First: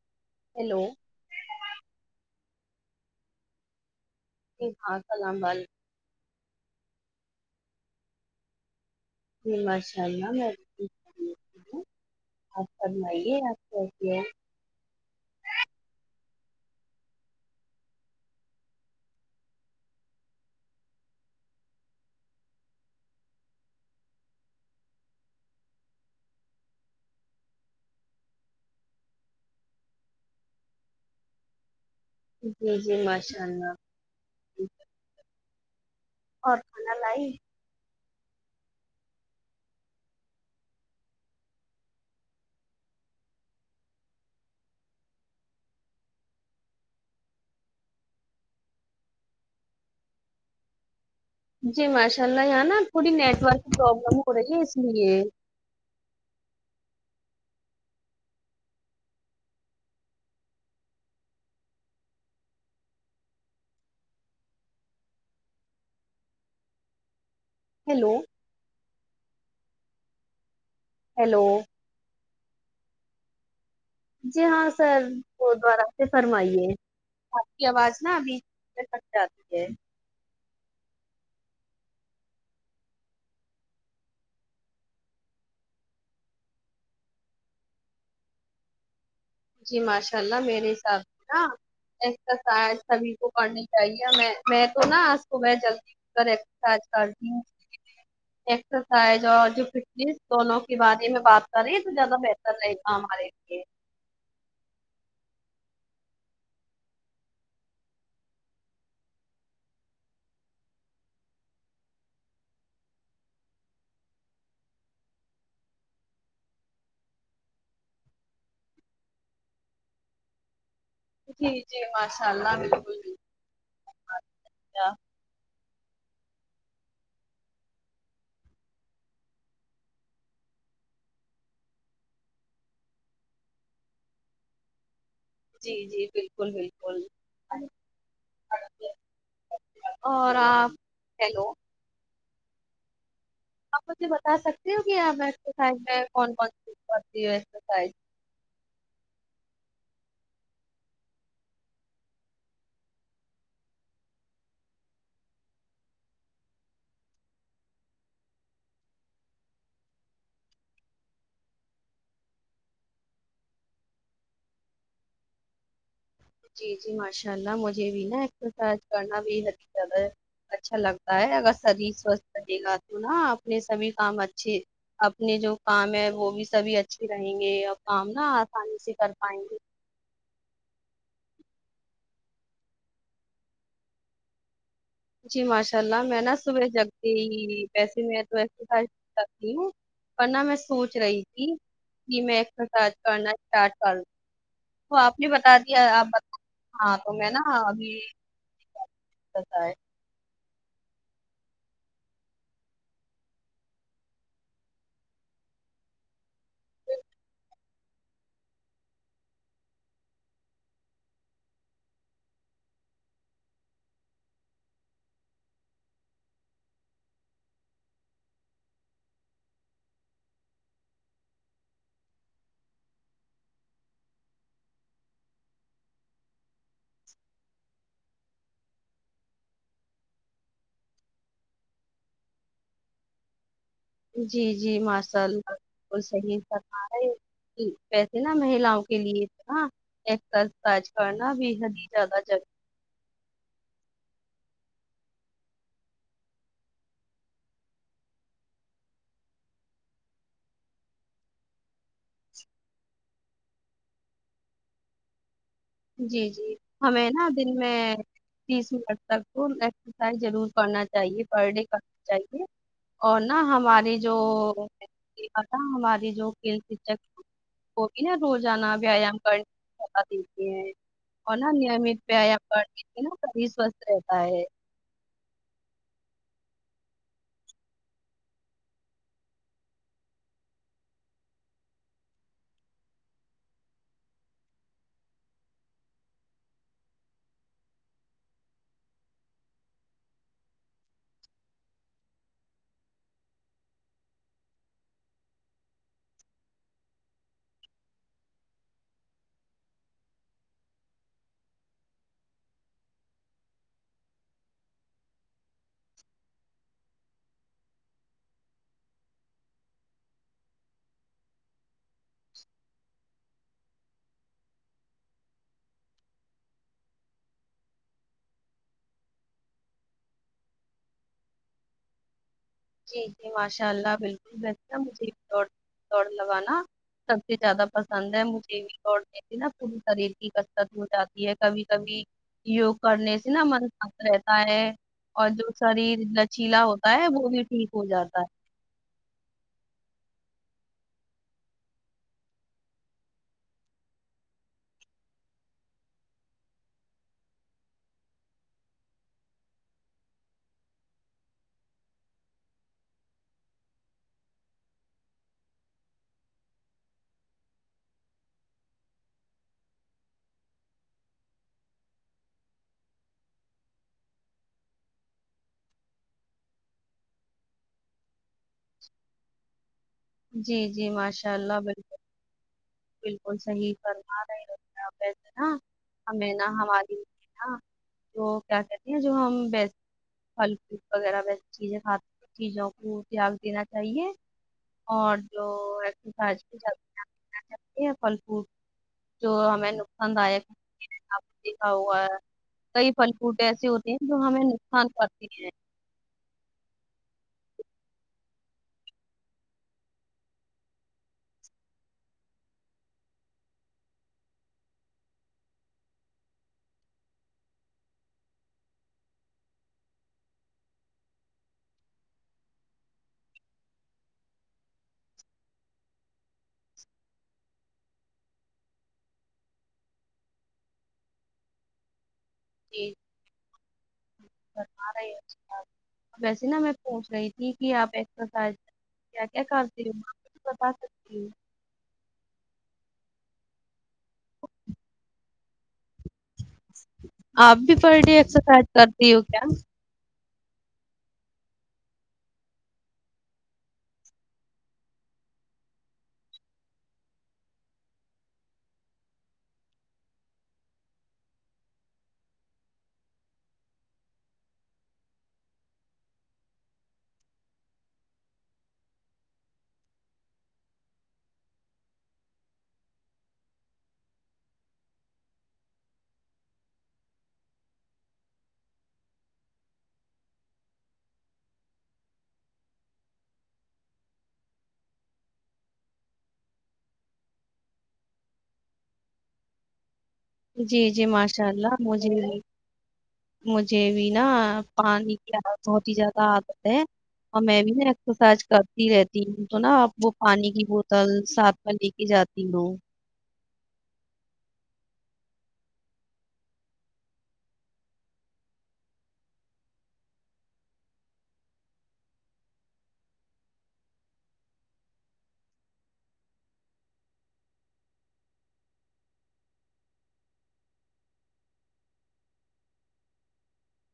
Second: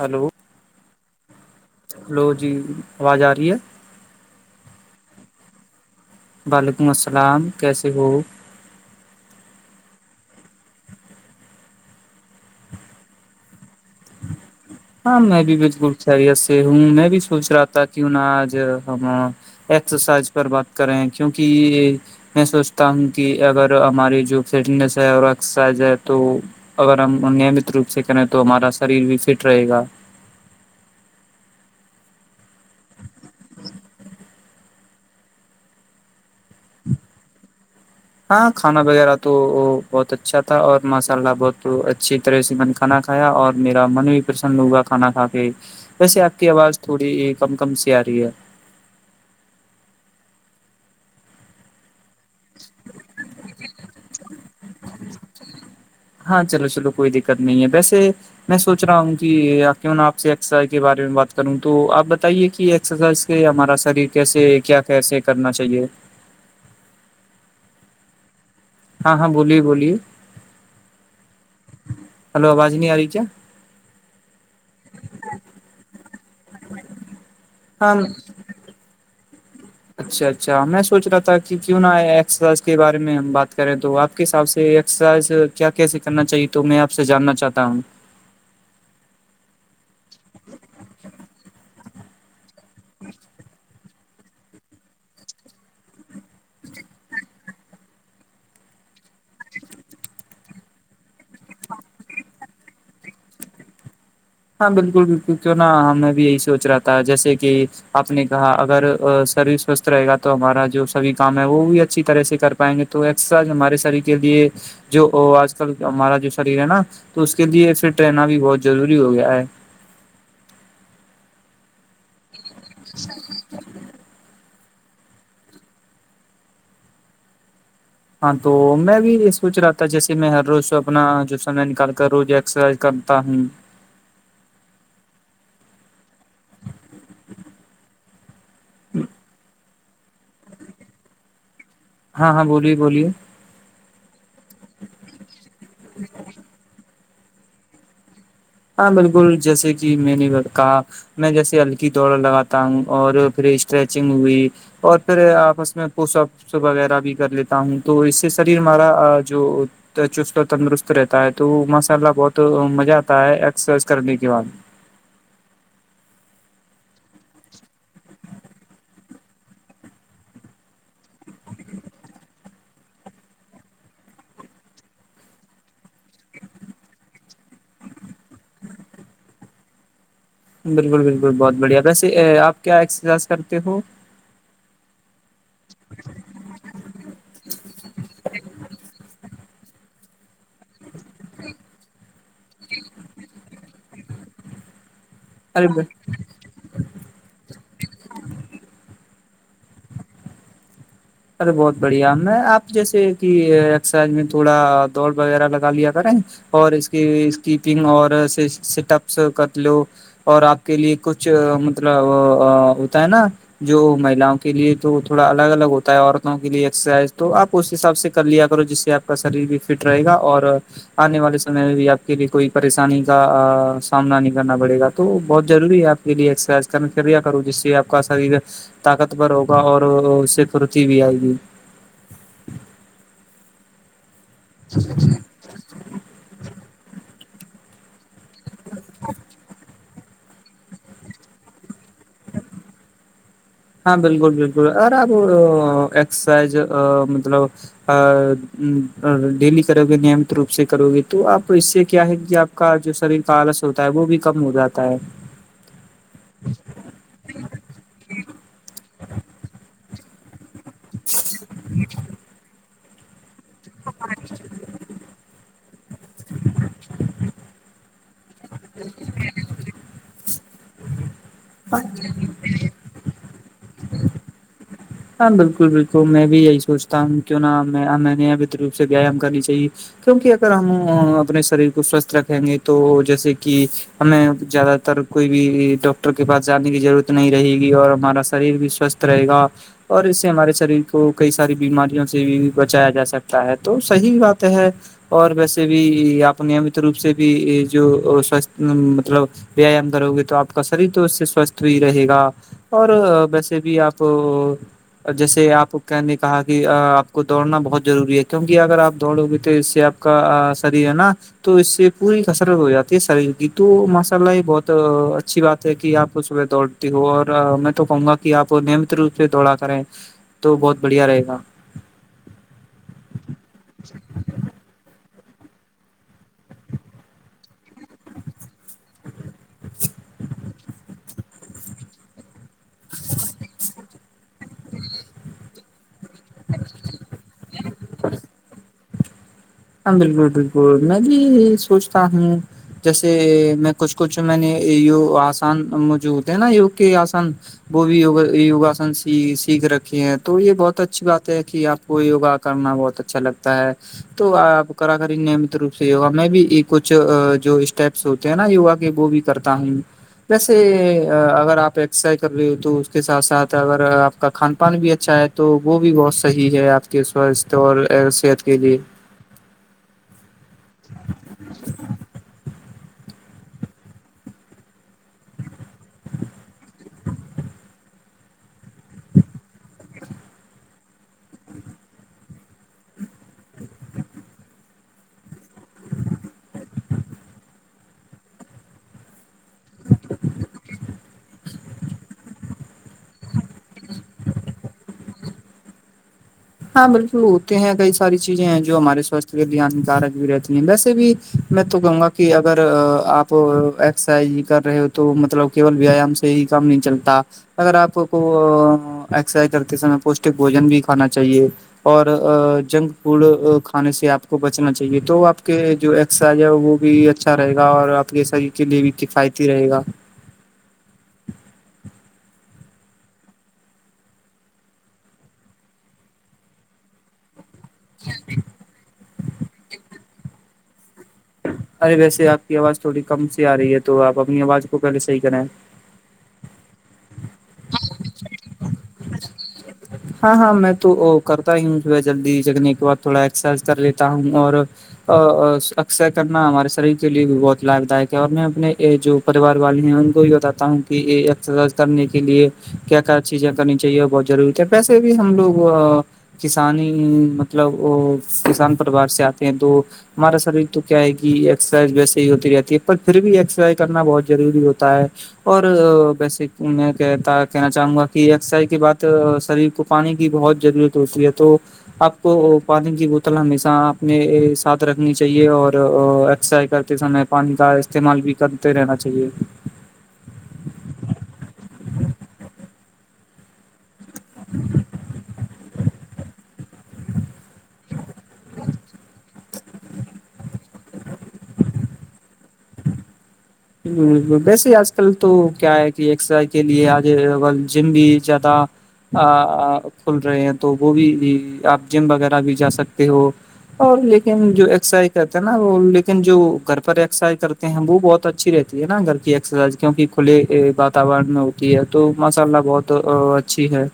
hello hello hello جی آواز آ رہی ہے جی ہاں سلام ب [unintelligible] وعلیکم السلام کیسے ہو ج ماشاء اللہ میں سے آپ ف [unintelligible] رمائیے آپ کے ہاں میں بھی بالکل خیریت سے ہوں میں بھی سوچ رہا تھا کہ آج ہم ایکسرسائز پر بات کر رہے ہیں کیونکہ میں سوچتا ہوں کہ اگر ہماری جو فٹنیس ہے اور ایکسرسائز ہے تو اگر ہم نیمت روپ سے کریں تو ہمارا شریر بھی فٹ رہے گا جی جی ماشاء اللہ اور کھانا لائی ہاں کھانا وغیرہ تو بہت اچھا تھا اور ماساللہ بہت اچھی طرح سے کھا کھایا اور میرا من بھی پرسن ہوا کھانا کھا کے ویسے آپ کی آواز تھوڑی کم کم سی آ رہی ہے جی ماشاء اللہ یہ نا تھوڑی نیٹ ورک کی پرابلم ہو رہی ہے اس لیے ہاں چلو چلو کوئی دقت نہیں ہے ویسے میں سوچ رہا ہوں کہ کیوں آپ سےسا کے بارے میں بات کروں تو آپ بتائیے کہ رائز ہمارا شریر کیسے کیا کیسے کرنا چاہیے ہیلو ہاں ہاں بولیے بولیے ہیلو [unintelligible] ہلو آجاز نہیں آ رہاریی جی ہاں سر گ دوبارہ سے فرمائیے آپ کی آواز ہاں نا ابھی سک ج آتی ہے [unintelligible] اچھا اچھا میں سوچ رہا تھا کہ کیوں نہز کے بارے میں ہم بات کریں تو آپ کے حساب سےرائز کیا کیسے کرنا چاہیے تو میں آپ سے جاننا چاہتا ہوں جی ماشاء اللہ میرے حساب سے نا ایکسرسائز سبھی کو کرنی چاہیے میں میں تو نہا آج کو میں جلدی [unintelligible] کر تات کال [unintelligible] ایکسرسائز اور جو فٹنیس دونوں کے بارے میں بات کریں تو زیادہ بہتر رہے گا ہمارے لیے ہاں بالکل بالکل کیوں نہا ہمیں بھی یہی سوچ رہا تھا جیسے کہ آپ نے کہا اگر سرو سوستھ رہے گا تو ہمارا جو سبھی کام ہے وہ بھی اچھی طرح سے کر پائیں گے تو ایکسرسائ ہمارے شریر کے لیے جو آج کل ہمارا جو شریر ہے نا تو اس کے لیے فٹ رہنا بھی بہت ضروری ہو گیا ہے جی جی ماشاء اللہ بالکل [unintelligible] [inaudible] [unintelligible] ہاں تو میں بھی یہ سوچ رہا تھا جیسے میں ہر روز اپنا جو سمے نکال کر رو ایکسرسائز کر [unintelligible] ت ہوں جی جی بالکل بالکل اور آپ ہیلو [unintelligible] ہاں ہاں بولیے بولیے [unintelligible] آپ مجھے بتا سکتے ہو کہ ایکسرسائز میں کون کون چیز کرتی ہوں ایکسرسائز ہاں بالکل جیسے کہ میں نے کہا میں جیسے ہلکی دوڑ لگاتا ہوں اور پھر اسٹریچنگ ہوئی اور پھر آپس میں پوشپ وغیرہ بھی کر لیتا ہوں تو اس سے شریر ہمارا جو تو چست تندرست رہتا ہے تو ماشاء اللہ بہت مزہ آتا ہے ایکسرسائز کرنے کے بعد جی جی ماشاء اللہ مجھے بھی نا ایکسرسائز کرنا بھی اچا ہے اچھا لگتا ہے اگر شریر سوستھ رہے گا تو نا اپنے سبھی کام اچھے اپنے جو کام ہے وہ بھی سبھی اچھھی رہیں گے اور کام نا آسانی سے کر پائیں گے بالکل بالکل بہت بڑھیا ویسے آپ کیا ایکسرسائز کرتے ہو جی ماشاء اللہ میں نا صبح جگتی ہی ویسے میں تورسائ کرتی ہوں ورنہ میں سوچ رہی تھی کہ میں ایکسرسائز کرنا اسٹارٹ کر تو آپ نے بتا ارے دیا آپ ب ہاں تو میں نا ابھیتا ہے ارے بہت بڑھیا میں آپ جیسے کہ ایکسرسائز میں تھوڑا دوڑ وغیرہ لگا لیا کریں اور اس کی کیپنگ اور سٹ اپس کر لو اور آپ کے لیے کچھ مطلب ہوتا ہے نا جو مہیلاؤں کے لیے تو تھوڑا الگ الگ ہوتا عورتوں کے لیے ایکسرسائز تو آپ اس حساب سے کر لیا کرو جس سے آپ کا شریر بھی فٹ رہے گا اور آنے والے سمے میں بھی آپ کے لیے کوئی پریشانی کا سامنا نہیں کرنا پڑے گا تو بہت ضروری ہے آپ لیےرائز کر ف کروں جس سے آپ کا شریر طاقت بور ہوگا اور اس خروچ بھی آئے گی جی جی ماشاء اللہ بالکل صحیح س ہے پیسے نہا مہن مں کے لیے ایکج کرنا بے حد ہی زیادہور ہاں بالکل بالکل ا آب ایکسرسائز مطلب ڈیلی کرو گے نمت روپ سے کرو گے تو آپ اس سے کیا ہے کہ آپ کا جو شریر کا آلس ہوتا ہے وہ بھی کم ہو جاتا ہے جی جی ہمیں نا دن میں تیس منچ تک ضرور کرنا چاہیے پر ڈے کرنا چاہیے اور نا ہماری جو ا ہماراری جو کل شک وہ بھی ن روزانہ ویایام کرنے اور ن نیمت پیا پر نا سبھی سوستھ رہتا ہے ہاں بالکل بالکل میں بھی یہی سوچتا ہوں کیوں نہ میں نے روپ سے ویام کرنی چاہیے کیونکہ اگر ہم اپنے شریر کو سوستھ رکھیں گے تو جیسے کہ ہمیں زیادہ تر کوئی بھی ڈاکٹر کے پاس جانے کی ضرورت نہیں رہے گی اور ہمارا شریر بھی سوستھ رہے گا اور اس سے ہمارے شریر کو کئی ساری بیماریوں سے بھی بچایا جا سکتا ہے تو صحیح بات ہے اور ویسے بھی آپ نیمت روپ سے بھی جو مطلب ویایام کرو گے تو آپ کا شریر تو اس سے سوستھ بھی رہے گا اور ویسے بھی آپ جیسے آپ کہ نے کہا کہ آپ کو دوڑنا بہت ضروری ہے کیونکہ اگر آپ دوڑو گے تو اس سے آپ سری ہے نا تو اس سے پوری کسرت ہو جاتی ہے شریر کی تو ماشاء اللہ یہ بہت اچھی بات ہے کہ آپ کو صبح دوڑ اور میں تو کہوں گا کہ آپ نیمت روپ سے دوڑا کریں تو بہت بڑھیا رہے گا جی جی ماشاء اللہ بالکل بہتر ہے مجھے دو دوڑ لگانا سب سے زیادہ پسند ہے مجھے بھی دوڑ دیتی نا پوری شریر کی کسرت ہو جاتی ہے کبھی کبھی یوگ کرنے سے نا من شانت رہتا ہے اور جو شریر نچیلا ہوتا ہے وہ بھی ٹھیک ہو جاتا ہے ہاں بالکل بالکل میں بھی سوچتا ہوں جیسے میں کچھ کچھ میں نے یو آسان مو جو ہوتے ہیں نا یوگ کے آسان وہ بھیگا یوگاسن سیکھ رکھے ہیں تو یہ بہت اچھی بات ہے کہ آپ کو یوگا کرنا بہت اچھا لگتا ہے تو آپ کرا کری نیمت روپ سےگا میں بھی کچھ جو اسٹیپس کہ نا یوا کہ وہ بھی کرتا ہی جیسے اگر آپ ایکسرسائز کر رہے ہو تو اس کے ساتھ ساتھ اگر آپ کا کھان پان بھی اچھا ہے تو وہ بھی بہت صحیح ہے آپ کے سواستھ اور صحت کے لیے جی جی ماشاء اللہ بالکل بالکل صحیح فرما رہےسے نا ہمیں نہا ہماری تو کیا کہتے ہیں جو ہم بیس پھل فوٹ وغیرہ ویسی چیزیں کھات چیزوں کو تیاگ دینا چاہیے اور جو سج کی ج ہیں یہ پھل فوٹ جو ہمیں نقصان داک ہے دیکھا ہوا ہے کئی پل فوٹ ایسی ہوتی ہیں جو ہمیں نقصان کرتی ہیں ہاں بالکل ہوتے ہیں کئی ساری چیزیں ہیں جو ہمارے ساستھ کے لیے ہانیکارک بھی رہتی ہیں ویسے بھی میں تو کہوں گا کہ اگر آپ ایکسرسائز کر رہے ہو تو مطلب کیول ویایام سے ہی کام نہیں چلتا اگر آپ کو ایکسرسائز کرتے سمئے پوشٹک بوجن بھی کھانا چاہیے اور جنک فوڈ کھانے سے آپ کو بچنا چاہیے تو آپ کے جو صحت جو ہے وہ بھی اچھا رہے گا اور آپ کے شریر کے لیے بھی کفایتی رہے گا جی رہی ویسے نا میں پوچ رہی تھی آپ ایکسرسائز کیا کیا کرتے ہو بتا سکتی ہ ارے ویسے آپ کی آواز تھوڑی کم سی آ رہی ہے تو آپ اپنی آواز کو پہلے صحیح کریں آپ بھی پر ڈے ایکسرسائز کرتی ہو کیا ہاں ہاں میں تو کرتا ہی ہوں تھا جلدی جگنے کے بعد تھوڑا ایکسرسائز کر لیتا ہوں اور اکثر کرنا ہمارے شریر کے لیے بھی بہت لابھ دائیک ہے اور میں اپنے جو پریوار والے ہیں ان کو بھی بتاتا ہوں کہ یہ ایکسرسائز کرنے کے لیے کیا کیا چیزیں کرنی چاہیے اور بہت ضروری کی پیسے بھی ہم لوگ کسان ہی مطلب وہ کسان پروار سے آتے ہیں تو ہمارا شریر تو کیا ہے کہ ایکسرسائز ویسے ہی ہوتی رہتی ہے پر پھر بھی ایکسرسائز کرنا بہت ضروری ہوتا ہے اور ویسے میں کہتا کہنا چاہوں گا کہ اسائی کی بات شریر کو پانی کی بہت ضرورت ہوتی ہے تو آپ کو پانی کی بوتل ہمیشہ آپنے ساتھ رکھنی چاہیے اوراکسرسیز سمے پانی کا استعمال بھی کرتے رہنا چاہیے جی جی ماشاء اللہ مجھے مجھے بھی نا پانی کی بہت ہی زیادہ عادت ہے اور میں بھی نا ایکسرسائز کرتی رہتی ہوں تو نا اب وہ پانی کی بوتل تل سات میںں لے کے جاتی ہوں ویسے آج کل تو کیا ہے کہ ایکرسائز کے لیے آج جم بھی زیادہ کھل رہے ہیں تو وہ بھی آپ جم وغیرہ بھی جا سکتے ہو اور لیکن جو ایکسرسائز کرتے ہیں نا وہ لیکن جو گھر پر ایکسرسائز کرتے ہیں وہ بہت اچھا اچھی رہتی ہے نا گھر کی ایکسرسائز کیونکہ کھلے واتاورن میں ہوتی ہے تو ماشاء اللہ بہت اچی ہے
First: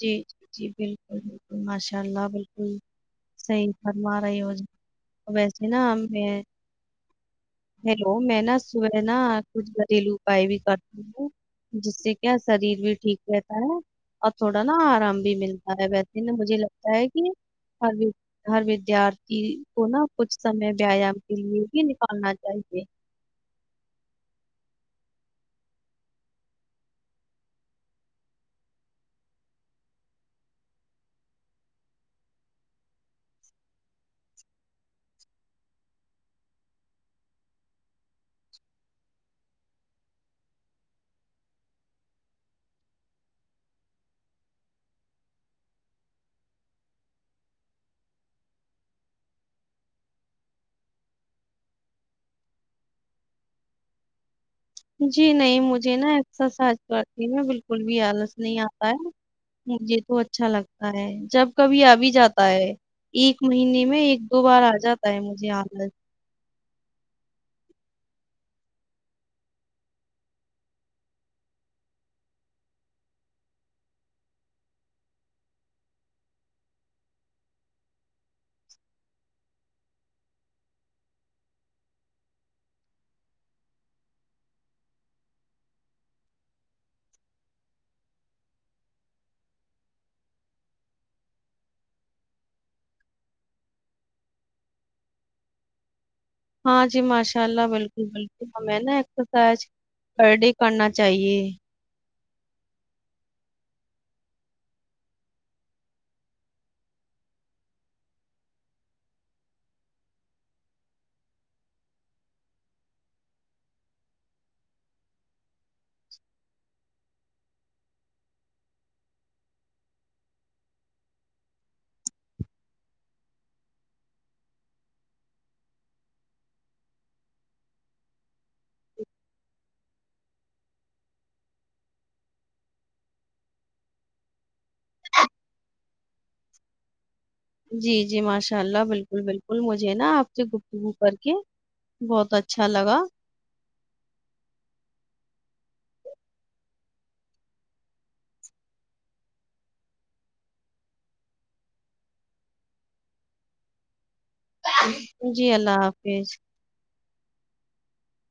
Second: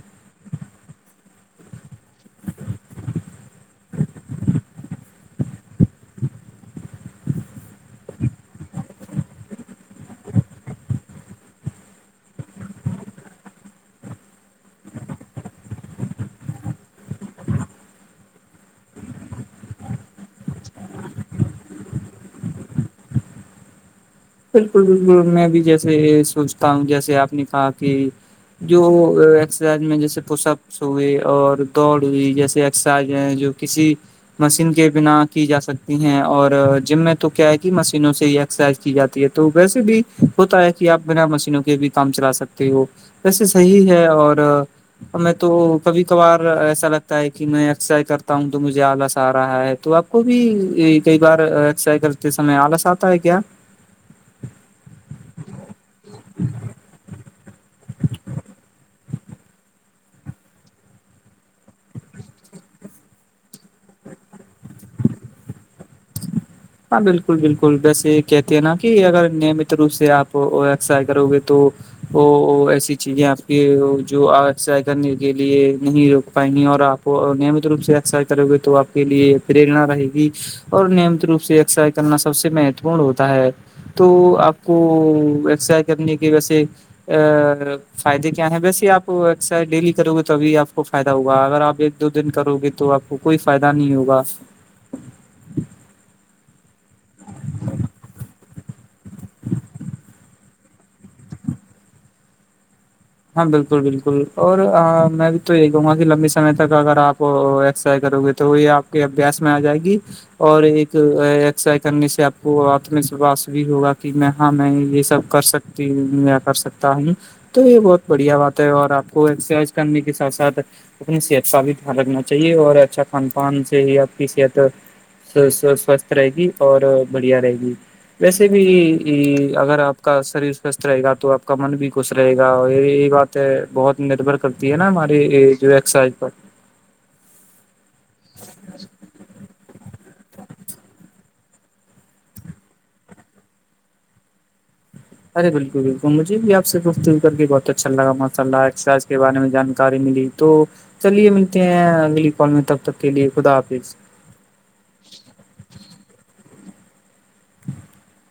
جی جی جی بالکل بالکل ماشاء اللہ بالکل صحیح فرما رہے جی ہو ویسے نا ہم میں ہیلو میں نا صبع نا کچھ گھریلو اپائے بھی کرتی ہوں جس سے کیا شریر بھی ٹھیک رہتا ہے اور تھوڑا نا آرام بھی ملتا ہے ویسے مجھے لگتا ہے کہ ابھی ہر ودارتھی کو نا کچھ سمے ویایام کے لیے بھی نکالنا چاہیے بالکل بالکل میں بھی جیسے سوچتا ہوں جیسے آپ نے کہا کہ جو ایکسرسائز میں جیسے پشپ ہوئے اور دوڑ ہوئی جیسے ایکسرسائز ہیں جو کسی مشین کے بنا کی جا سکتی ہیں اور جم میں تو کیا ہے کہ مشینوں سے ہی ایکسرسائز کی جاتی تو ویسے بھی ہوتا ہے کہ آپ بنا مشینوں کے بھی کام چلا سکتے ہو ویسے صحی ہے اور میں تو کبھی کبار ایسا لگتا ہے کہ میں اکسرائی کرتا ہوں تو مجھے آلس آ رہا ہے تو اب کو بھی کئی باراکسرسز کرتے سمے آلس آتا ہے کیا جی نہیں مجھے نا ایکسرسائج کرتی میں بالکل بھی آلس نہیں آتا ہے مجھے تو اچھا لگتا ہے جب کبھی ابھی جاتا ہے ایک مہینے میں ایک دو بار آ جاتا ہے مجھے آلس ہاں بالکل بالکل ویسے کہتے ہیں نا کہ اگر نیمت روپ سے آپ اکسرسیز کرو گے تو وہ ایسی چیزیں آپ کی جو اکسرسز کرنے کے لیے نہیں روک پائیں گی اور آپ نمت روپ سےاکسرسز کرو گے تو آپ کے لیے پریرا رہے گی اور نیمت روپ سے اکزرسائز کرنا سب سے مہتوپورن ہوتا ہے تو آپ کو اکزرسائز کرنے کے ویسے فائدے کیا ہیں ویسے آپ اکزرسائز ڈیلی کرو گے تو ابھی آپ کو فائدہ ہوگا اگر آپ ایک دو دن کرو گے تو آپ کو کوئی فائدہ نہیں ہوگا ہاں جی ماشاء اللہ بالکل بالکل ہمیں نا ایکسرسائز پر ڈے کرنا چاہیے ہاں بالکل بالکل اور میں بھی تو یہی کہوں گا کہ لمبی سمے تک اگر آپ ایکسرسائز کرو گے تو تو یہ آپ کے ابیاس میں آ جائے گی اور ایک اکسرسیز کرنے سے آپ کو آتم وشواس بھی ہوگا کہ میں ہاں میں یہ سب کر سکتا میں کر سکتا ہوں تو یہ بہت بڑھیا بات ہے اور آپ کو ایکرسائز کرنے کے ساتھ ساتھ اپنی صحت کا بھی دھیان رکھنا چاہیے اور اچھا کھان پان سے ہی آپ کی صحت صو سوستھ رہے گی اور بڑھیا رہے گی ویسے بھی اگر آپ کا شریر سوستھ رہے گا تو آپ کا من بھی خوش رہے گا اور یہ بات ہے بہت نربھر کرتی ہے نا ہماری جو ایکزرسائز پر جی جی ماشاء اللہ بالکل بالکل مجھے نا آپ سے وہ کر کے بہت اچھا لگا ارے بالکل بالکل مجھے بھی آپ سے گفتگو کر کے بہت اچھا لگا ماشاء اللہ اکسرسائز کے بارے میں جانکاری ملی تو چلیے ملتے ہیں اگلی کال میں تب تک کے لیے خدا حافظ جی اللہ حافظ [unintelligible]